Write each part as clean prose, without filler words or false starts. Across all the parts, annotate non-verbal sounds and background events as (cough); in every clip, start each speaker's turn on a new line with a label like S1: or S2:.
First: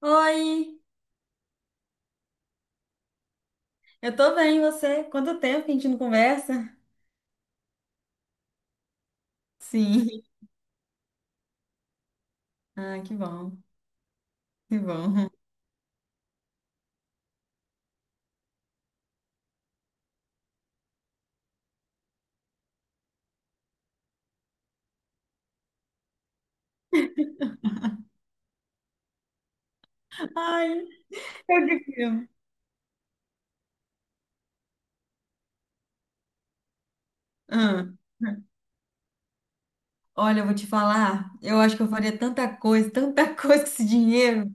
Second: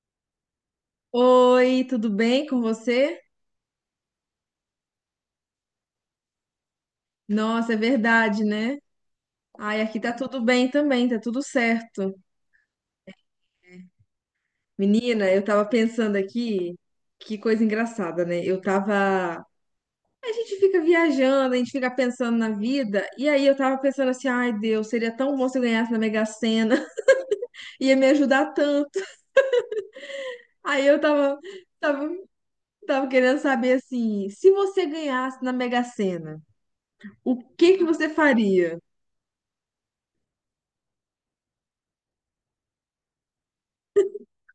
S1: Oi,
S2: Oi, tudo bem com você?
S1: eu tô bem, e você? Quanto tempo que a gente não conversa?
S2: Nossa, é verdade, né? Ai, aqui tá
S1: Sim.
S2: tudo bem também, tá tudo certo.
S1: Ah, que bom, que
S2: Menina,
S1: bom.
S2: eu tava pensando aqui, que coisa engraçada, né? Eu tava. A gente fica viajando, a gente fica pensando na vida, e aí eu tava pensando assim, ai, Deus, seria tão bom se eu ganhasse na Mega Sena, (laughs) ia me ajudar tanto. Aí
S1: Ai,
S2: eu tava,
S1: eu que
S2: tava,
S1: filme.
S2: tava querendo saber assim, se você ganhasse na Mega Sena, o que que
S1: Ah.
S2: você faria?
S1: Olha, eu vou te falar, eu acho que eu faria tanta coisa, tanta (laughs) coisa com esse dinheiro,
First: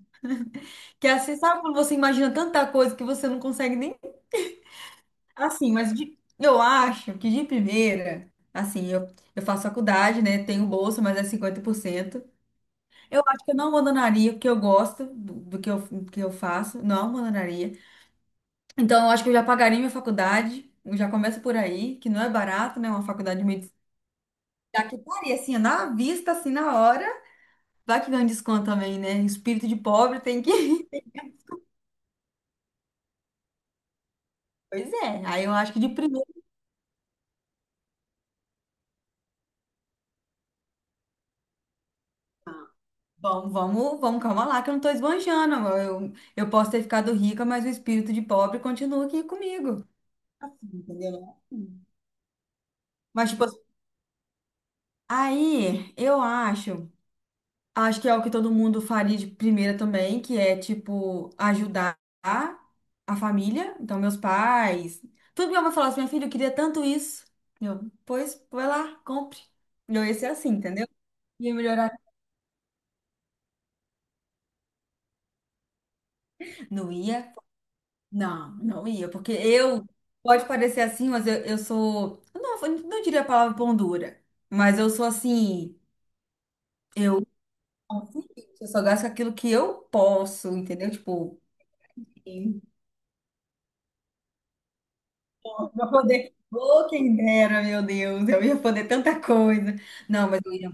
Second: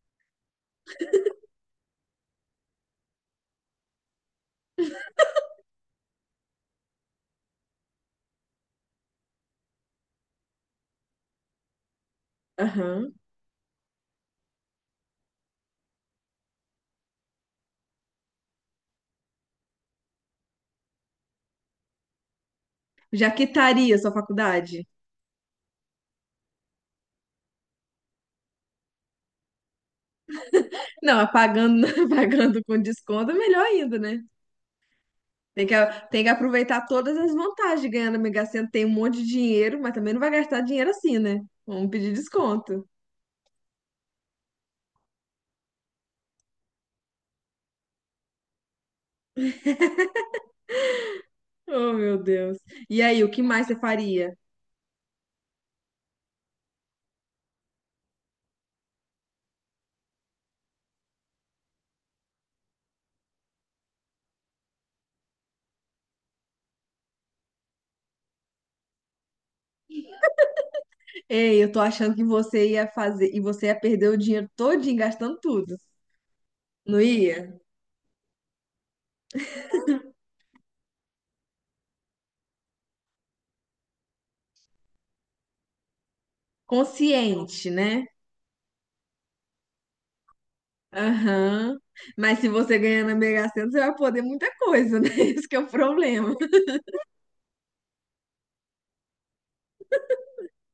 S1: que assim, sabe quando você imagina tanta coisa que você não consegue nem. Assim, mas eu acho que de primeira, assim, eu faço faculdade, né? Tenho bolsa, mas é 50%.
S2: Aham.
S1: Eu acho que eu não abandonaria, o que eu gosto do que do que eu faço, não abandonaria. Então, eu acho que eu já pagaria minha faculdade. Eu já começo por aí, que não é barato, né? Uma
S2: Já
S1: faculdade de medicina.
S2: quitaria sua faculdade?
S1: Já que estaria assim, na vista, assim, na hora. Vai que ganha um desconto também, né? Espírito de pobre tem que. (laughs)
S2: Não, pagando, (laughs) pagando com desconto é melhor ainda, né?
S1: Pois é. Aí eu
S2: Tem que,
S1: acho que de
S2: tem
S1: primeiro.
S2: que aproveitar todas as vantagens de ganhar na Mega Sena. Tem um monte de dinheiro, mas também não vai gastar dinheiro assim, né? Vamos pedir desconto.
S1: Vamos, vamos, vamos, calma lá, que eu não tô esbanjando. Eu posso ter ficado rica, mas o espírito de pobre continua aqui comigo. Assim, entendeu? Não é assim.
S2: Oh, meu Deus. E aí, o
S1: Mas,
S2: que
S1: tipo, assim,
S2: mais você faria?
S1: aí eu acho. Acho que é o que todo mundo faria de primeira também, que é, tipo, ajudar a família. Então, meus pais. Tudo minha mãe falou assim, minha filha, eu queria tanto isso. Eu, pois, vai lá, compre. Eu ia ser assim, entendeu? Ia
S2: Ei, eu tô
S1: melhorar.
S2: achando que você ia fazer e você ia perder o dinheiro todinho gastando tudo.
S1: Não
S2: Não
S1: ia?
S2: ia?
S1: Não, não ia. Porque eu, pode parecer assim, mas eu sou. Eu não diria a palavra pão dura. Mas eu sou assim. Eu,
S2: Consciente, né?
S1: eu só gasto com aquilo que eu posso, entendeu? Tipo.
S2: Aham. Mas se você ganhar na Mega Sena, você vai poder muita coisa, né? (laughs) Esse que é o
S1: Pra
S2: problema.
S1: poder. Ô, quem dera, meu Deus, eu ia poder tanta coisa. Não, mas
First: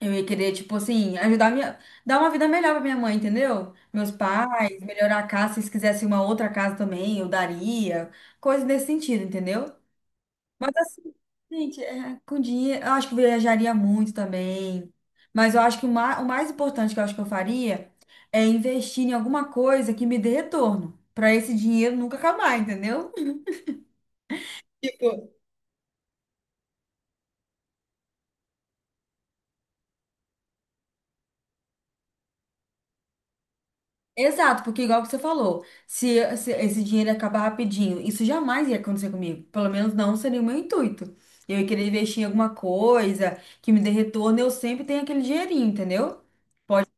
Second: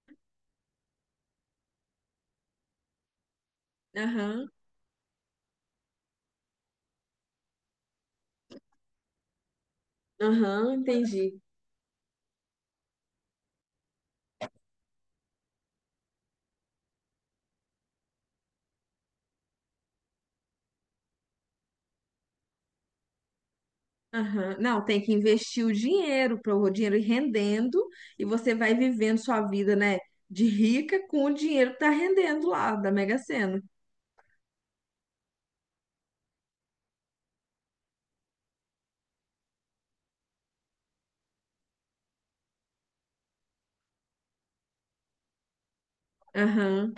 S1: eu ia querer, tipo assim, ajudar minha, dar uma vida melhor pra minha mãe, entendeu? Meus
S2: Aham,
S1: pais, melhorar a casa, se eles quisessem uma outra casa também, eu daria. Coisas nesse sentido, entendeu? Mas
S2: aham,
S1: assim,
S2: entendi.
S1: gente, é, com dinheiro, eu acho que viajaria muito também. Mas eu acho que o mais importante que eu acho que eu faria é investir em alguma coisa que me dê retorno. Pra esse dinheiro nunca acabar, entendeu?
S2: Aham. Não, tem que
S1: (laughs)
S2: investir o dinheiro para o dinheiro ir rendendo e você vai vivendo sua vida, né, de rica com o dinheiro que tá rendendo lá da Mega Sena.
S1: Exato, porque igual que você falou, se esse dinheiro acabar rapidinho, isso jamais ia acontecer comigo. Pelo menos não seria o meu intuito. Eu ia querer investir em alguma coisa que me dê retorno, eu sempre tenho aquele dinheirinho, entendeu?
S2: Aham.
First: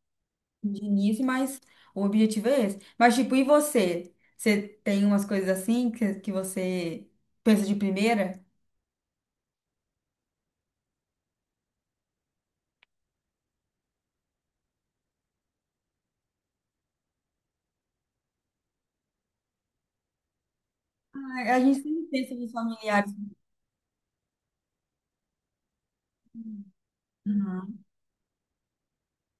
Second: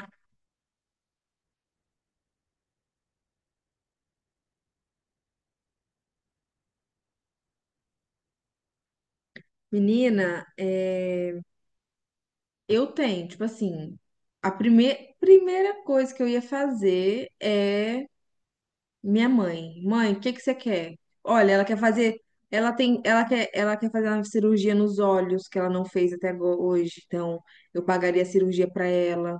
S1: De início, mas o objetivo é esse. Mas, tipo, e você? Você tem umas coisas assim que você pensa de primeira?
S2: Menina, é, eu tenho, tipo assim, a primeira coisa que eu ia fazer é: minha mãe, mãe, o que que você quer? Olha,
S1: Ah, a
S2: ela quer
S1: gente sempre
S2: fazer,
S1: pensa nos
S2: ela tem,
S1: familiares.
S2: ela quer fazer uma cirurgia nos olhos que ela não fez hoje, então eu
S1: Aham,
S2: pagaria a cirurgia para ela.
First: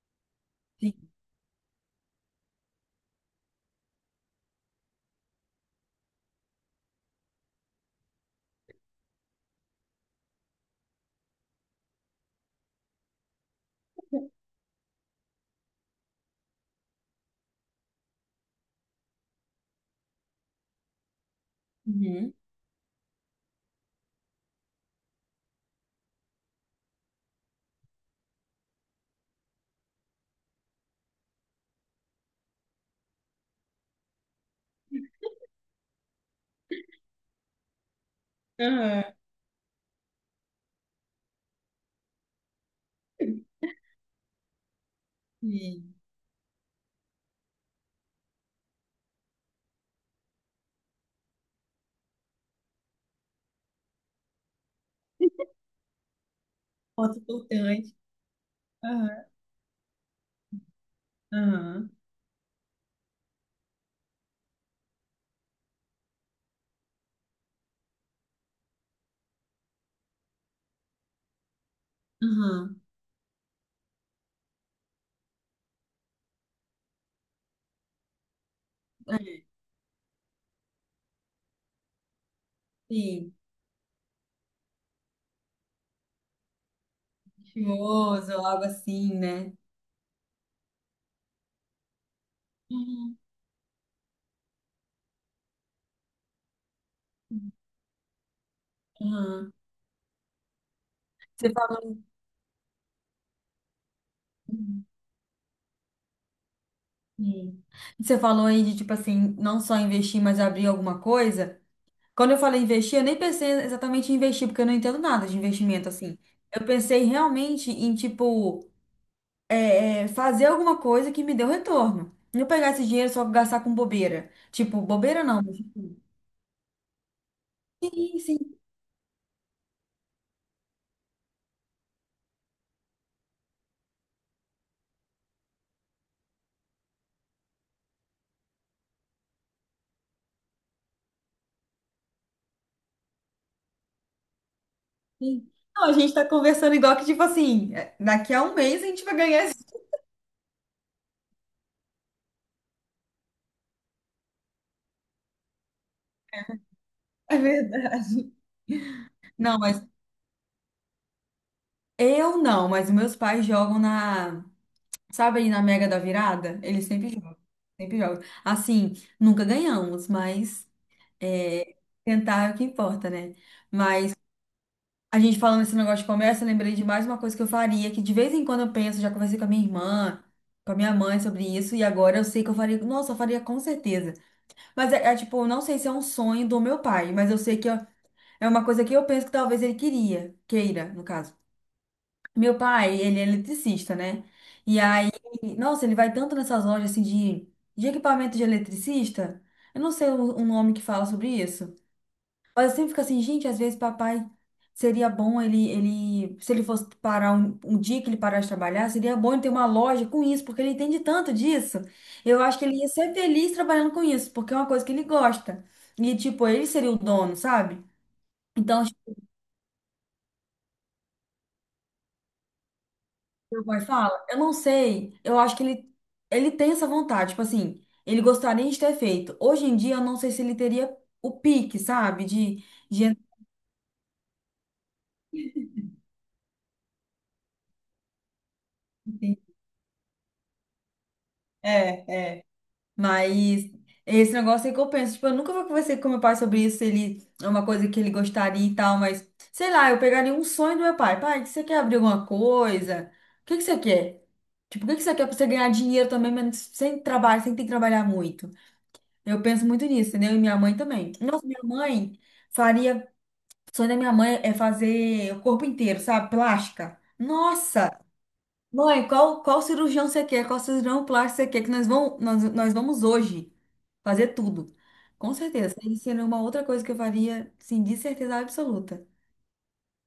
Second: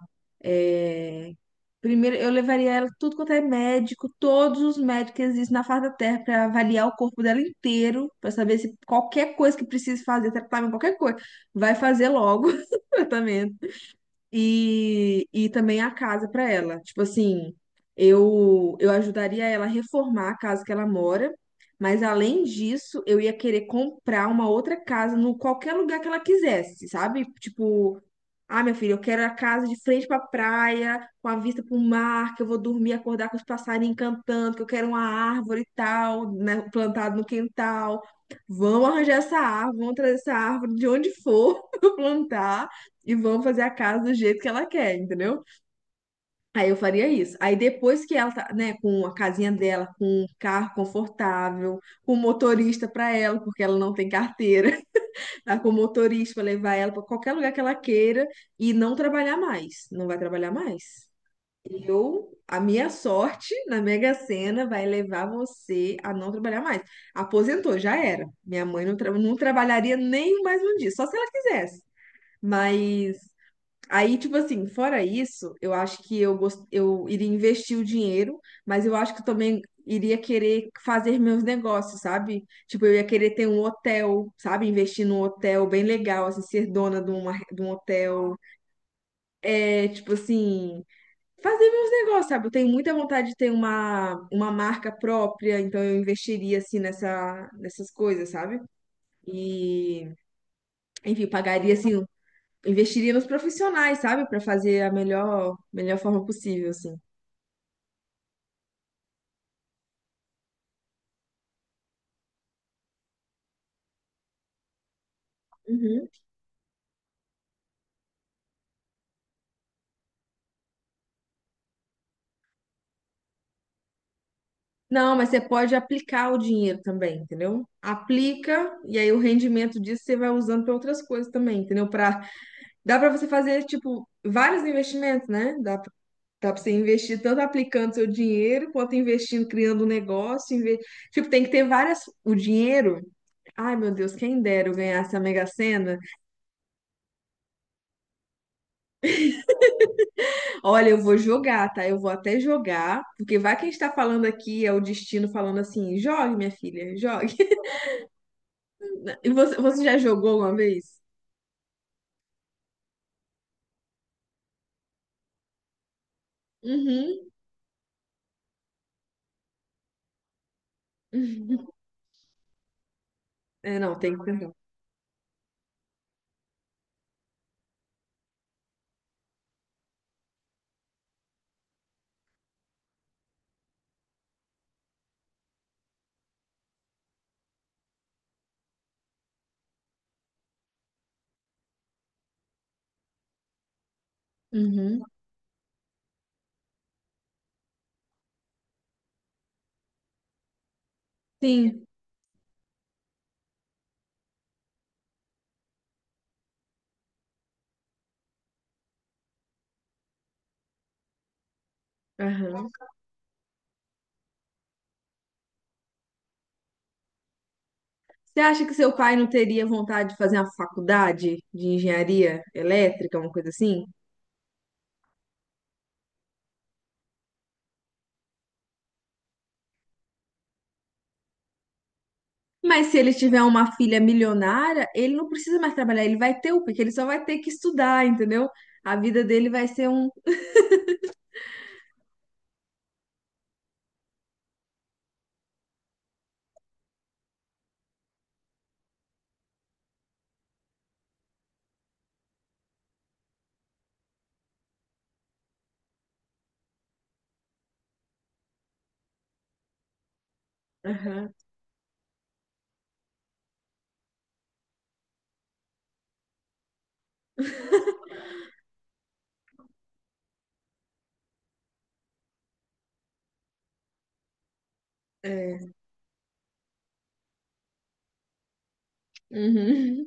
S1: sim.
S2: É, primeiro eu levaria ela tudo quanto é médico, todos os médicos que existem na face da Terra para avaliar o corpo dela inteiro, para saber se qualquer coisa que precise fazer, tratamento, qualquer coisa, vai fazer logo (laughs) o tratamento e também a casa para ela. Tipo assim, eu ajudaria ela a reformar a casa que ela mora, mas
S1: Uhum.
S2: além disso, eu ia querer comprar uma outra casa no qualquer lugar que ela quisesse, sabe? Tipo, ah, minha filha, eu quero a casa de frente para praia, com a vista para o mar, que eu vou dormir, acordar com os passarinhos cantando, que eu quero uma árvore e tal, né, plantada no quintal. Vamos
S1: Aham,
S2: arranjar essa árvore, vamos trazer essa árvore de onde for (laughs) para plantar e vamos fazer a casa do jeito que ela quer, entendeu?
S1: sim.
S2: Aí eu faria isso. Aí depois que ela tá, né, com a casinha dela, com um carro confortável, com motorista pra ela, porque ela não tem carteira, (laughs) tá com motorista pra levar ela pra
S1: Ponto
S2: qualquer lugar que ela
S1: importante.
S2: queira e não
S1: Aham,
S2: trabalhar mais, não vai trabalhar mais.
S1: aham,
S2: Eu, a minha sorte na Mega Sena vai levar você a não trabalhar mais. Aposentou, já era. Minha mãe não, não trabalharia nem mais um dia, só se ela quisesse. Mas aí, tipo assim, fora isso, eu acho que eu, eu iria investir o dinheiro, mas eu acho que eu
S1: aham.
S2: também iria querer fazer meus negócios, sabe? Tipo, eu ia querer
S1: Sim,
S2: ter um hotel, sabe? Investir num hotel bem legal, assim, ser dona de, de um
S1: chimoso,
S2: hotel.
S1: algo assim, né?
S2: É, tipo assim, fazer meus negócios, sabe? Eu tenho muita
S1: Uhum.
S2: vontade de ter uma marca própria, então eu investiria, assim, nessas coisas, sabe?
S1: Aham.
S2: E, enfim,
S1: Você
S2: pagaria,
S1: fa-
S2: assim, investiria nos profissionais, sabe? Para fazer a melhor, melhor forma possível, assim.
S1: Sim. Você falou aí de, tipo assim, não só investir, mas abrir alguma coisa. Quando eu falei investir, eu nem pensei exatamente em investir, porque eu não entendo nada de investimento,
S2: Uhum.
S1: assim. Eu pensei realmente em, tipo, fazer alguma coisa que me deu retorno. Não pegar esse dinheiro só pra gastar com bobeira. Tipo,
S2: Não,
S1: bobeira
S2: mas você
S1: não. Mas,
S2: pode
S1: tipo,
S2: aplicar o dinheiro também, entendeu?
S1: Sim, sim,
S2: Aplica e aí o rendimento disso você vai usando para outras coisas também, entendeu? Para dá para você fazer tipo vários investimentos, né? Dá pra... Dá para você investir tanto aplicando seu dinheiro quanto investindo, criando um negócio. Tipo, tem que ter várias. O dinheiro. Ai, meu Deus, quem dera eu ganhasse a Mega
S1: sim. Não, a
S2: Sena.
S1: gente tá conversando igual que, tipo assim, é, daqui a um mês a gente vai ganhar
S2: Olha, eu vou jogar, tá? Eu vou até jogar, porque vai que a gente tá falando aqui, é o destino falando assim, jogue, minha filha,
S1: (laughs)
S2: jogue.
S1: É
S2: (laughs)
S1: verdade.
S2: E você,
S1: Não, mas
S2: você já jogou uma vez?
S1: eu não, mas meus pais jogam na, sabe aí na Mega da Virada? Eles sempre
S2: Uhum.
S1: jogam, sempre jogam. Assim, nunca ganhamos, mas é, tentar é o que importa, né?
S2: É, não,
S1: Mas
S2: tem que perguntar.
S1: a gente falando desse negócio de comércio, eu lembrei de mais uma coisa que eu faria, que de vez em quando eu penso, já conversei com a minha irmã, com a minha mãe sobre isso, e agora eu sei que eu faria, nossa, eu faria com certeza. Mas é tipo, eu não sei se é um sonho do meu pai, mas eu sei é uma coisa que eu penso que talvez ele queria, queira, no caso. Meu pai, ele é eletricista, né? E
S2: Uhum.
S1: aí, nossa, ele vai tanto nessas lojas assim de equipamento de eletricista. Eu não sei o nome que fala sobre isso.
S2: Sim.
S1: Mas eu sempre fico assim, gente, às vezes papai seria bom ele, se ele fosse parar um dia que ele parasse de trabalhar, seria bom ele ter uma loja com isso, porque ele entende tanto disso. Eu acho que
S2: Aham.
S1: ele ia ser feliz trabalhando com isso, porque é uma coisa que ele gosta. E tipo, ele seria o dono, sabe?
S2: Você acha que
S1: Então,
S2: seu pai não teria vontade de fazer uma faculdade de engenharia elétrica, uma coisa
S1: meu pai
S2: assim?
S1: fala, eu não sei, eu acho ele tem essa vontade, tipo assim, ele gostaria de ter feito. Hoje em dia, eu não sei se ele teria o pique, sabe?
S2: Mas se ele tiver uma filha milionária, ele não precisa mais trabalhar, ele vai ter o quê? Que ele só vai ter que estudar, entendeu? A vida
S1: De...
S2: dele vai ser um.
S1: É, é. Mas esse negócio aí que eu penso, tipo, eu nunca vou conversar com meu pai sobre isso, se ele é uma coisa que ele gostaria e tal, mas sei lá, eu pegaria um sonho do meu pai. Pai, você quer abrir alguma coisa? O que que você quer? Tipo, o que que você quer pra você ganhar dinheiro também, mas sem trabalho, sem ter que trabalhar muito? Eu penso muito nisso, entendeu? E minha mãe também.
S2: Aham.
S1: Nossa, minha mãe faria. O sonho da minha mãe é fazer o corpo inteiro, sabe? Plástica. Nossa! Mãe, qual cirurgião você quer? Qual cirurgião plástico você quer? Que nós vamos hoje fazer tudo. Com
S2: É.
S1: certeza. Isso seria uma outra coisa que eu faria, sim, de certeza absoluta.
S2: Uhum.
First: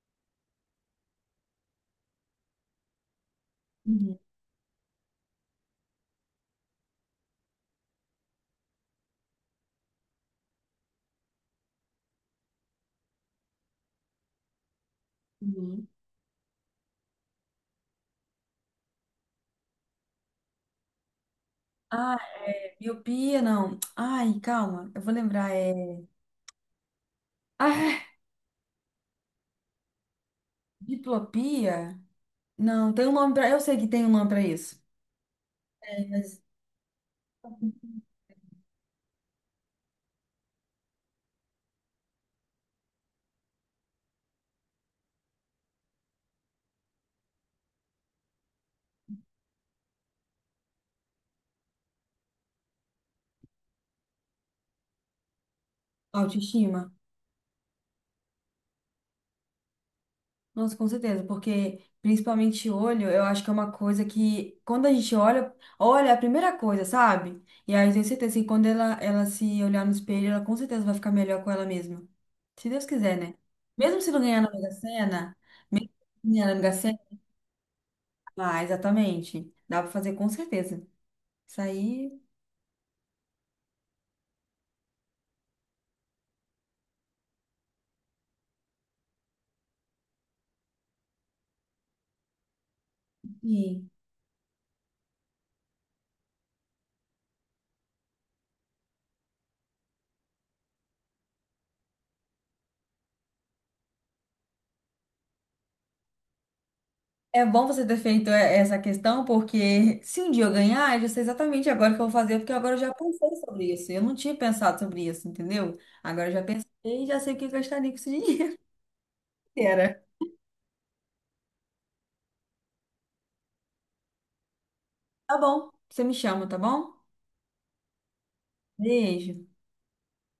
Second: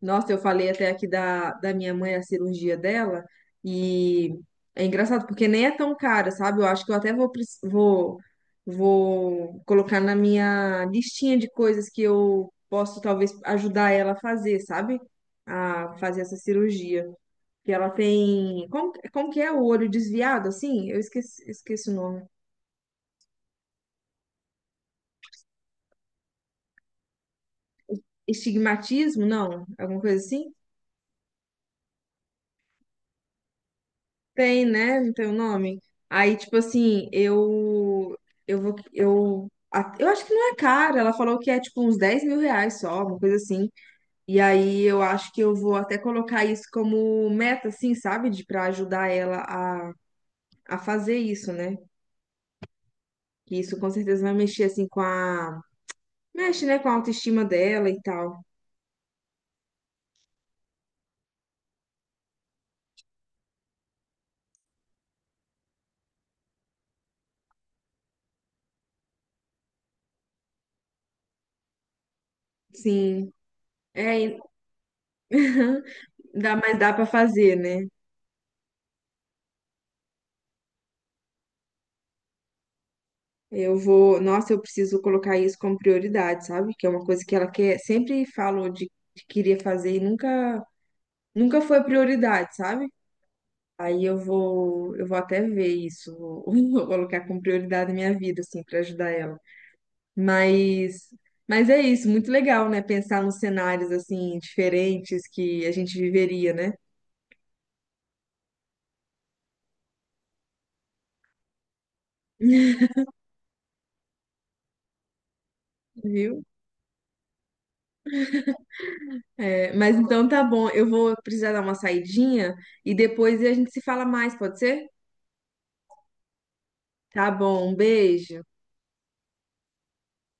S2: Nossa, eu falei até aqui da minha mãe, a cirurgia dela,
S1: Uhum.
S2: e é engraçado porque nem é tão cara, sabe? Eu acho que eu até vou, vou, vou colocar na minha listinha de coisas que eu posso talvez ajudar ela a fazer, sabe?
S1: Uhum.
S2: A fazer essa cirurgia. Que ela tem. Como, como que é o olho desviado, assim? Eu esqueci, esqueci o nome.
S1: Ai, miopia, não. Ai, calma, eu vou lembrar. É. Ah,
S2: Estigmatismo? Não? Alguma coisa assim?
S1: diplopia? Não, tem um nome pra. Eu sei que tem um nome pra
S2: Tem,
S1: isso.
S2: né? Não tem o nome.
S1: É,
S2: Aí,
S1: mas
S2: tipo assim, eu. Eu vou. Eu acho que não é caro. Ela falou que é tipo uns 10 mil reais só, uma coisa assim. E aí eu acho que eu vou até colocar isso como meta, assim, sabe? De, pra ajudar ela a fazer isso, né? Que isso com certeza vai mexer, assim, com a. Mexe, né? Com
S1: autoestima.
S2: a autoestima dela e tal.
S1: Nossa, com certeza, porque principalmente olho, eu acho que é uma coisa que quando a gente olha, olha é a primeira coisa, sabe? E aí eu tenho certeza que quando ela se olhar no espelho, ela com certeza vai ficar melhor com ela mesma. Se Deus quiser,
S2: Sim.
S1: né? Mesmo se
S2: É,
S1: não
S2: e-
S1: ganhar na Mega Sena,
S2: (laughs)
S1: ganhar na
S2: dá,
S1: Mega
S2: mas dá
S1: Sena,
S2: pra fazer, né?
S1: ah, exatamente. Dá pra fazer com certeza. Isso aí,
S2: Eu vou, nossa, eu preciso colocar isso como prioridade, sabe? Que é uma coisa que ela quer, sempre falou de que queria fazer e nunca foi prioridade, sabe?
S1: e
S2: Aí eu vou até ver isso, vou, (laughs) vou colocar como prioridade na minha vida, assim, pra ajudar ela. Mas, mas é isso, muito legal, né? Pensar nos cenários assim diferentes que a gente viveria, né?
S1: é bom você ter feito essa questão, porque se um dia eu ganhar, eu já sei exatamente agora o que eu vou fazer, porque agora eu
S2: (laughs)
S1: já pensei sobre isso. Eu não tinha pensado sobre isso, entendeu? Agora eu
S2: Viu?
S1: já pensei e já sei o que eu gastaria com esse dinheiro. (laughs)
S2: É, mas
S1: Era.
S2: então tá bom, eu vou precisar dar uma saidinha e depois a gente se fala mais, pode ser?
S1: Tá bom, você me chama, tá bom?
S2: Tá bom, um beijo.
S1: Beijo.